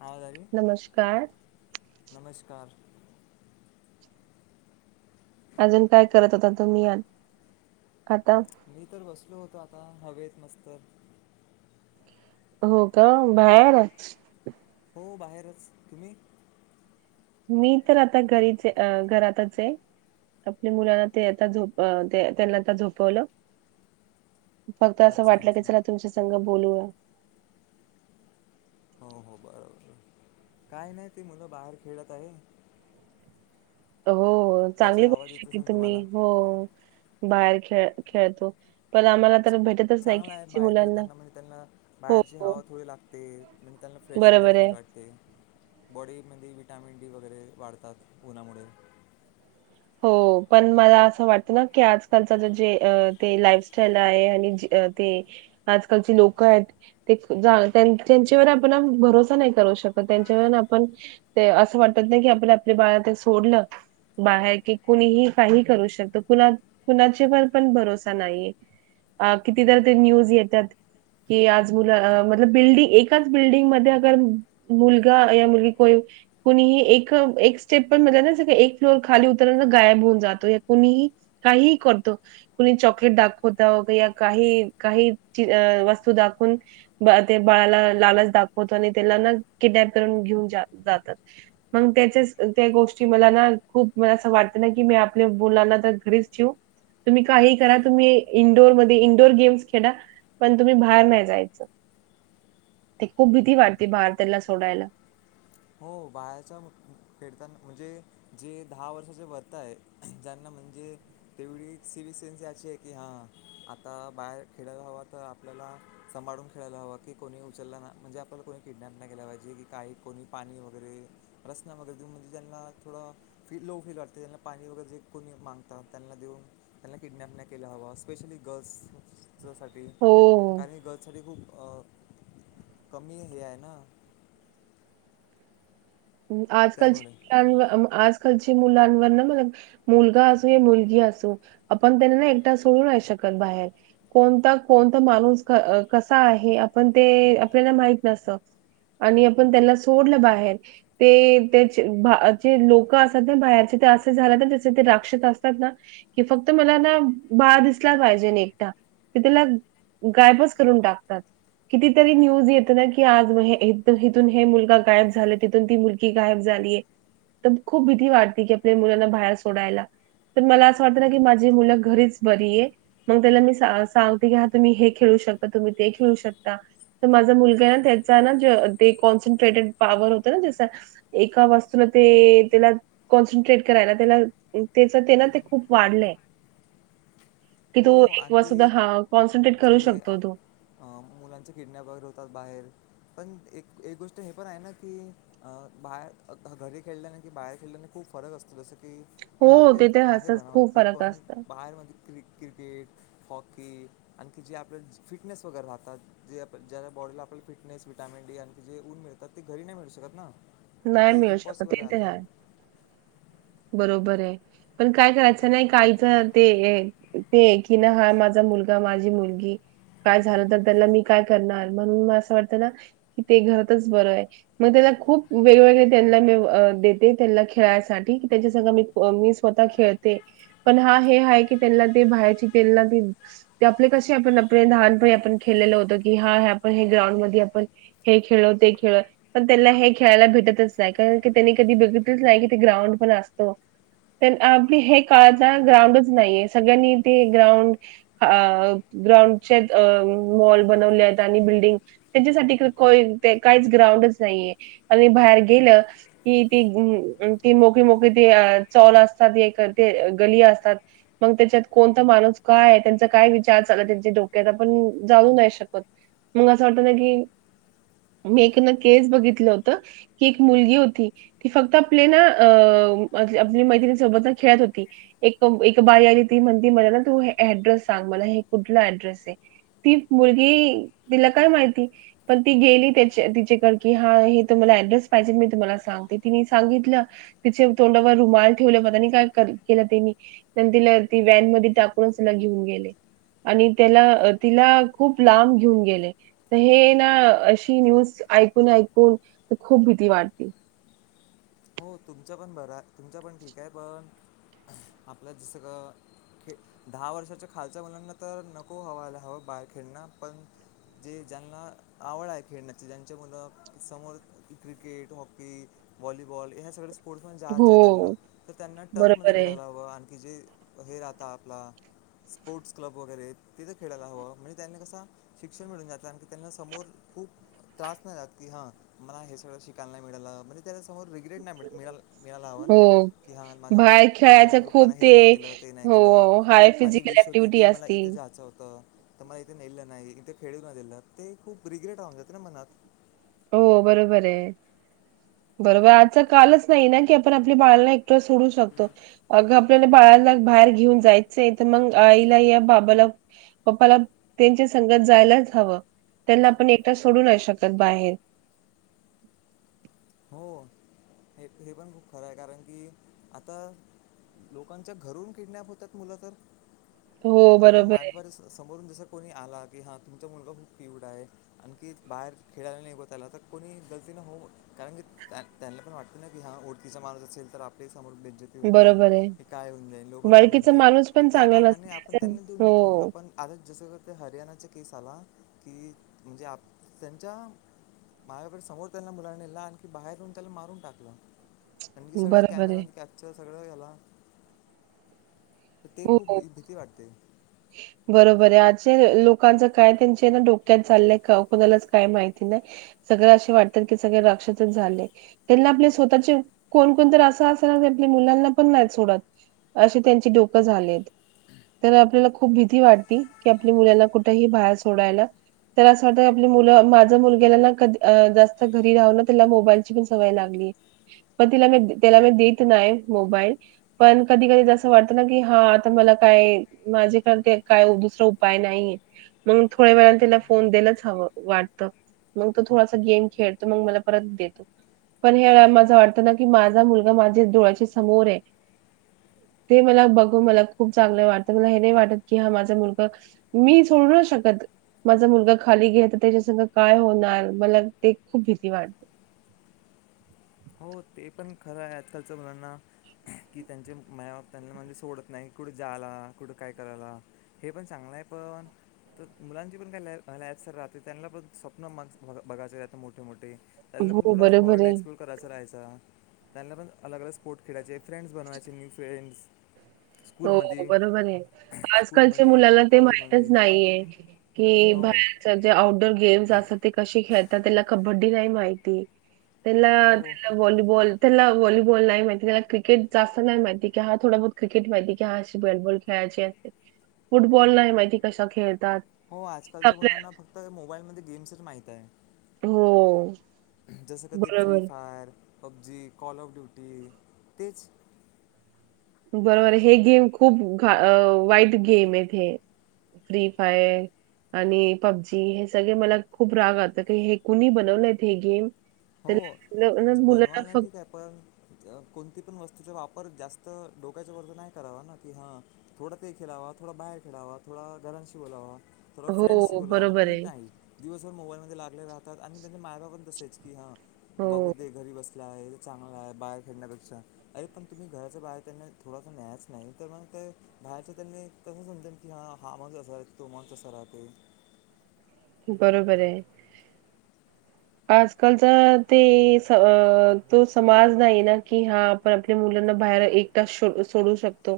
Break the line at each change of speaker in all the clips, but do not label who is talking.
आवाज आली
नमस्कार
नमस्कार
अजून काय करत होता तुम्ही आत
मी तर बसलो होतो हवेत मस्त
हो का बाहेरच
हो बाहेरच तुम्ही
मी तर आता घरीचे अ घरातच आहे आपल्या मुलांना ते आता झोप त्यांना आता झोपवलं फक्त असं
अच्छा
वाटलं की
अच्छा
चला तुमचा संघ बोलूया
हो हो बरो बर काय नाही ते मुलं बाहेर खेळत आहे
हो चांगली
त्याचा
करू
आवाज येत
शकली
असेल
तुम्ही
तुम्हाला
हो बाहेर खेळ खेळतो पण आम्हाला तर भेटतच नाही
चांगला आहे
खेळची
बाहेर
मुलांना
खेळताना म्हणजे त्यांना
हो
बाहेरची
हो
हवा थोडी लागते म्हणजे त्यांना फ्रेश वगैरे
बरोबर आहे
फील वाटते. बॉडी विटॅमिन डी वगैरे वाढतात उनामुळे
हो पण मला असं वाटलं की आजकालच जे अ ते लाईफ स्टाईल आहे आणि जे ते आजकालची लोक आहेत ते जा त्यांच्यावर आपण भरोसा नाही करू शकत त्यांच्यावर आपण ते असं वाटत ना की आपण आपले बाळा ते सोडलं बाहेर कि कुणीही काहीही करू शकत कुणा कुणाच्यावर पण भरोसा नाहीये अ किती तर ते न्यूज येत्यात की आज मुल अ मतलब बिल्डिंग एकाच बिल्डिंग मध्ये अगर मुलगा या मुलगी कोई कुणीही एक एक स्टेप पण म्हणजे असं की एक फ्लोर खाली उतर तर हे ना गायब होऊन जातो कुणीही काहीही करतो कुणी चॉकलेट दाखवत या काही काही चीज वस्तू दाखवून ते बाळाला लालच दाखवतो आणि त्याला ना किडनॅप करून घेऊन जात जातात मग त्याच्या त्या गोष्टी मला ना खूप मला असं वाटत ना की मी आपल्या मुलांना तर घरीच ठेवू तुम्ही काही करा तुम्ही इंडोर मध्ये इंडोअर गेम्स खेडा पण तुम्ही बाहेर नाही जायच ते खूप भीती वाटते बाहेर त्याला सोडायला.
हो बाहेरच्या मु खेडताना म्हणजे जे दहा वर्षाचे वरत आहे ज्यांना म्हणजे तेवढी सिवी सेन्सी अशी आहे की हां आता बाहेर खेडायला हवा तर आपल्याला सांभाळून खेळायला हवां की कोणी उचलला ना म्हणजे आपल्याला कोणी किडनॅप नाही केला पाहिजे की काही कोणी पाणी वगैरे रसना वगैरे देऊन म्हणजे ज्यांना थोडं फील लो फील वाटते त्यांना पाणी वगैरे जे कोणी मांगतात त्यांना देऊन त्यांना किडनॅप नाही केला हवा स्पेशली गर्ल्स साठी
हो.
कारण की गर्ल्स साठी खूप अ कमी हे आहे ना.
आजकाल ची
त्यामुळे
मुलांना अ आज आताच्या मुलांवर ना मला मुलगा असू या मुलगी असू आपण त्यांना ना एकटा सोडू नाही शकत बाहेर कोणता कोणता माणूस कसा आहे आपण ते आपल्याला माहित नसत आणि आपण त्यांना सोडलं बाहेर. ते त्या जे बाहे चे लोक असत ना बाहेरचे ते असे झालेत ना त्याचे ते राक्षस असतात ना कि फक्त मला ना बाळ दिसला पाहिजे न एकटा ते त्याला गायबच करून टाकतात कितीतरी न्यूज येत ना की आज मूल इथून हे मुलगा गायब झाला तिथ इथून ती मुलगी गायब झालीय तर खूप भीती वाटते की आपल्या मुलांना बाहेर सोडायला तर मला असं वाटतं ना की माझी मुलं घरीच बरी आहे मग त्याला मी सांगते की हा तुम्ही हे खेळू शकता तुम्ही ते खेळू शकता तर माझा मुलगा आहे ना त्याचा ना ते कॉन्सन्ट्रेटेड पॉवर होत. ते ना असं एका वस्तूला ते त्याला कॉनसन्ट्रेट करायला त्याला त्याच ते ना ते खूप वाढलंय की तो
हो
एक
आणखी
वस्तू हां, कॉन्सन्ट्रेट करू
जे
शकतो तो.
मुलांचे किडनॅप वगैरे होतात बाहेर पण एक एक गोष्ट हे पण आहे ना की अ बाहेर घरी खेळल्याने कि बाहेर खेळल्याने खूप फरक असतो जस की. की
हो,
इंडोर गेम
ते
तर आहे
असंच
बघ
खूप
भरपूर
फरक
पण
असतं.
बाहेर म्हणजे क्रिक क्रिकेट हॉकी आणखी जे आपल्या फिटनेस वगैरे राहतात जे ज्या बॉडीला आपल्याला फिटनेस विटामिन डी आणखी जे ऊन मिळतात ते घरी नाही मिळू शकत ना.
नाही
तिथे
मिळू शकत
इम्पॉसिबल
ते तर
आता
आहे. बरोबर आहे पण काय करायचं नाही काहीच ते ते कि ना हा माझा मुलगा माझी मुलगी काय झालं तर त्याला मी काय करणार म्हणून असं वाटतं ना की ते घरातच बर आहे मग त्याला खूप वेगवेगळे त्यांना मी अ देते त्यांना खेळायसाठी की त्याच्या संग मी मी स्वतः खेळते पण हा हे हाय की त्यांना ते बाहेरची त्यांना ते आपले कसे आपण आपले लहानपणी आपण खेळलेलं होतं की हा आपण हे ग्राउंड मध्ये आपण हे खेळलो ते खेळल पण त्यां हे खेळायला भेटतच नाही कारण की त्यांनी कधी बघितलंच नाही की ते ग्राउंड पण असतो आपले हे काळात ना ग्राउंडच नाहीय सगळ्यांनी ते ग्राउंड अ ग्राउंडचे मॉल बनवले आहेत आणि बिल्डिंग त्यांच्यासाठी ते काहीच ग्राउंडच नाहीय आणि बाहेर गेलं की ती ती मोकळी मोकळी ते चौल असतात एक ते गली असतात मग त्याच्यात कोणता माणूस काय आहे त्यांचा काय विचार चाल त्यांच्या डोक्यात आपण जाणु नाही शकत मग असं वाटत ना की मी एक ना केस बघितल होत. की एक मुलगी होती ती फक्त आपले ना अ आपली मैत्रिणी सोबत खेळत होती एक एक बाई आली ती म्हणली मला ना तू ऍड्रेस सांग मला हे कुठला ऍड्रेस आहे ती मुलगी तिला काय माहिती पण ती गेली त्या तिच्याकड कि हा आ तर मला ऍड्रेस पाहिजे मी तुम्हाला सांगते तिने सांगितलं तिचे तोंडावर रुमाल ठेवलं पता नही काय करल केल तेनी तिला ती वॅन मध्ये टाकूनच तिला घेऊन गेले आणि त्याला तिला खूप लांब घेऊन गेले तर हे ना अशी न्यूज ऐकून ऐकून तर खूप भीती वाटती.
हो तुमच पण बरा तुमच पण ठीक आहे पण आपल्या जस अ दहा वर्षाच्या खालच्या मुलांना तर नको हवाला हवं बार खेळणं पण जे ज्यांना आवड आहे खेळण्याची ज्यांचे मुलं समोर क्रिकेट हॉकी वॉलीबॉल बॉल ह्या सगळं. स्पोर्ट्स मध्ये जायचं आहे त्यांनला
हो.
तर त्यांना टर्फ मध्ये
बरोबर आहे.
खेळायला हवं आणखी जे. अ हे राहता आपला स्पोर्ट्स क्लब वगैरे तिथं खेडायला हवं म्हणजे त्यांनी कसा शिक्षण मिळून जात आण की त्यांना समोर खूप त्रास नाही रहात की हा मला हे सगळं शिकायला नाही मिळालं म्हणजे त्याला समोर रिग्रेट नाही मिळा मिळाला मिळायला हवं ना
हो.
की हां माझ्या
बाहेर
माझ्या
खेळायचं
मम्मी पप्पाना
खूप
हे
ते
नाही केलं ते नाही केलं
हो, हाय
माझी
फिजिकल
विश होती
ॲक्टिव्हिटी
की मला
असती.
इथे जायचं होतं. त मला इथे नेल नाही इथे खेळू नाही दिलं ते खूप रिग्रेट राहून जाते ना मनात
हो बरोबर आहे बरोबर आजचा कालच नाही ना की आपण आपल्या बाळाला एकटा सोडू शकतो अग आपल्याला बाळाला बाहेर घेऊन जायचंय तर मग आईला या बाबाला पप्पाला त्यांच्या संगत जायलाच हवं त्यांना आपण एकट सोडू नाही शकत बाहेर.
हो हे हे पण खूप खरं आहे कारण की आता लोकांच्या घरून किडनॅप होतात मुलं तर
हो,
आपल्या
बरोबर आहे.
मॅप वर जसं समोरून जसं कोणी आला की हां तुमचा मुलगा खूप क्यूट आहे आणखी बाहेर खेळायला नाही बा त्याला तर कोणी गलती न होऊ कारण की त्या त्यांना पण वाटत ना की हा ओडखीचा माणुस असेल तर आपलेच. समोर बेज्जती होऊन जाईन
बरोबर आहे.
हे काय होऊन जाईन लोक काय
वळकीचा
म्हणतील
माणूस
तर
पण
त्या
चांगला
कारणाने आपण
नसते
त्यांना देऊन देतो म्हणून
हो
आपण आता जसं हरियाणाचे केस आला की म्हणजे आप त्यांच्या माझ्याकडे समोर त्यांना मुलांनी नेला आणखी बाहेर येन त्याला मारून टाक आणखी सगळ
बरोबर आहे
कॅमेरा म कॅप्चर सगळं घला तर ते
हो
खूप
हो
भीती वाटते
लोकांच काय त्यां ना डोक्यात झाय कोणाला काय माहिती नाही सगळ असे वाटतात की सगळे रक्षच झाले त्यांना आपले स्वतःचे कोणकणत असं अस ना आपल्या मुलांना पण नाही सोडत अस त्यांचीडक तर आपल्याला खूप भीती वाटती की आपल्या मुलांना कुठेही बाहेर सोडायला तर असं वाटत आप मु माझ मुलगला नाधी जास्त घरी राह ना त्याला मोबाईलची पण सवय लागली पण तिला त्याला म देत नाही मोबाईल पण कधी कधी ज वाट की हा आता मला काय माझ्याक काय दुसरा उपाय नाहीये मग थोड्या वेळाने त्याला फोन दलाच हवं वाटत मग तो थोडासा गेम खेळतो म मला परत देतो पण हे माझ वाटतं ना की माझा मुलगा माझ्या डोळ्याच्या समोर आहे ते मला बघून मला खूप चांगलं वाटतं मला हे नाही वाटत की हा माझा मुलग मी सोडूच शकत माझा मुलग खाली घे तर त्याच्यास काय होणार मला ते खूप भीती वाटते
हो ते पण खरं आहे आजकालचं मुलांना की त्यांचे मायाबाप त्यांना म्हणजे सोडत नाही कुठे जायला कुठं काय करायला हे पण चांगलं आहे पण तर मुलांची पण काय लायतसर राहते त्यांना पण स्वप्न मग बघायचंतं मोठे मोठे त्यांना पण
हो
थोडा
बरोबर
वर्ल्ड
आहे
एक्सप्लोर करायचा पण अलग अलग स्पोर्ट खेळायचे फ्रेड्स बवायचे न्यू फ्रें्स
हो बरोबर आहे आजकालच्या
स्कूलमध्ये
मुलांना ते माहितच
कॉलेजमध्ये
नाहीये की
हो
बाहे जे आउटडोर गेम्स असात ते कसे खेळ आता त्याला कबड्डी नाही माहिती त्याला
हो
त्याला भॉलबल त्याला वॉलीबॉल नाही माहिती त्याला क्रिकेट जास्त नाही माहिती की ह थों बुत क्रिकेट माहिती कशी बॅटबॉल खेळायची फुटबॉल नाही माहिती कसा खेळत
हो आजकालच्या मुलांना फक्त मोबाईल म गेम्स क मातीित
हो,
आहे जसं कधी फ्री
बरोबर.
Fire PUBG call of duty तेच
बरोबर हे गेम खूप घा वाईट गेम आहेत हे फ्री फायर आणि पबजी हे सगळे मला खूप राग अल्त हे कुणी बनवलंत हे गेम
हो
त्याला ना मुलांना
बनवायला ठीक
फक्त
आहे पण कोणती पण वस्तूचा वापर पर जास्त डोक्याच्या वरज नाही करावा ना की हां थोडं ते खेळावा थोडं बाहेर खेळावा थोडा घरांशी बोलावा थोड फ्रेंडसि
हो
बोलावं
बरोबर
पण
आहे.
नाही दिवसभर मोबाईल मध्ये लाग आपले राहतात आणि त्यांचे मागा पण तसेच की हां बघू
हो,
दे घरी बसते गल चांगला आहे बाहेर खेळण्यापेक्षा अरे पण तुम्ही घराच्या बाहेर त्यांना थोडासा न्यायच नाही तर मग बाहेरच्या त्यांनी कस समजेल की ह हा माणस असा राह तो माणस अस राहते
बरोबर आहे आजकालचा ते स तो समाज नाहीय ना की हा आपण आपल्या मुलांना बाहेर एकटा शो सोडू शकतो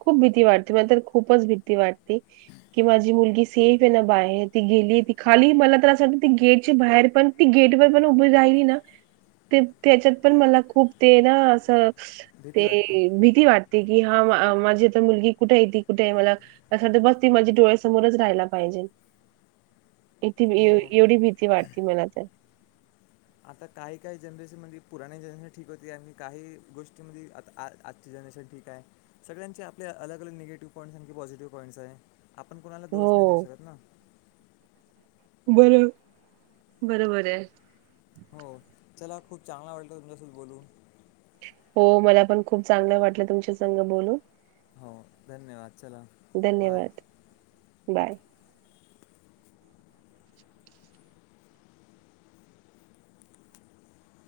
खूप भीती वाटते मला तर खूपच भीती वाटते की माझी मुलगी सेफ आहे ना बाहेर ती गेली ती खाली मला तर असं वाटत ती गेट बाहेर पण ती गेट वर पण उभी राहिली ना ते त्याच्यात पण मला खूप ते ना असं
भीती
ते
वाटते
भीती वाटती कि हा मा माझी आता मुलगी कुठे आहे ती कुठे आहे मला असं बस ती माझी डोळ्यासमोरच राहायला पाहिजे इथे
हो
एवढी भीती वाटती मला तर
आता काही काही जनरेशन म पुराणे जनरेशन ठीक होते आणि काही गोष्टी म आ आजची जनरेशन ठीक आहे सगळ्यांचे आपले अलग अलग निगेटिव्ह पॉईंट्स आणखी पॉझिटिव्ह पॉइंट्स आहे आपण कोणाला दोष नाही देऊ
हो.
शकत ना
बर बरोबर आहे
हो चला खूप चांगला वाटत तुमच्यासोबत बोलून
हो मला पण खूप चांगलं वाटलं तुमच्या संघ बोलून
हो धन्यवाद चला बाय
धन्यवाद. बाय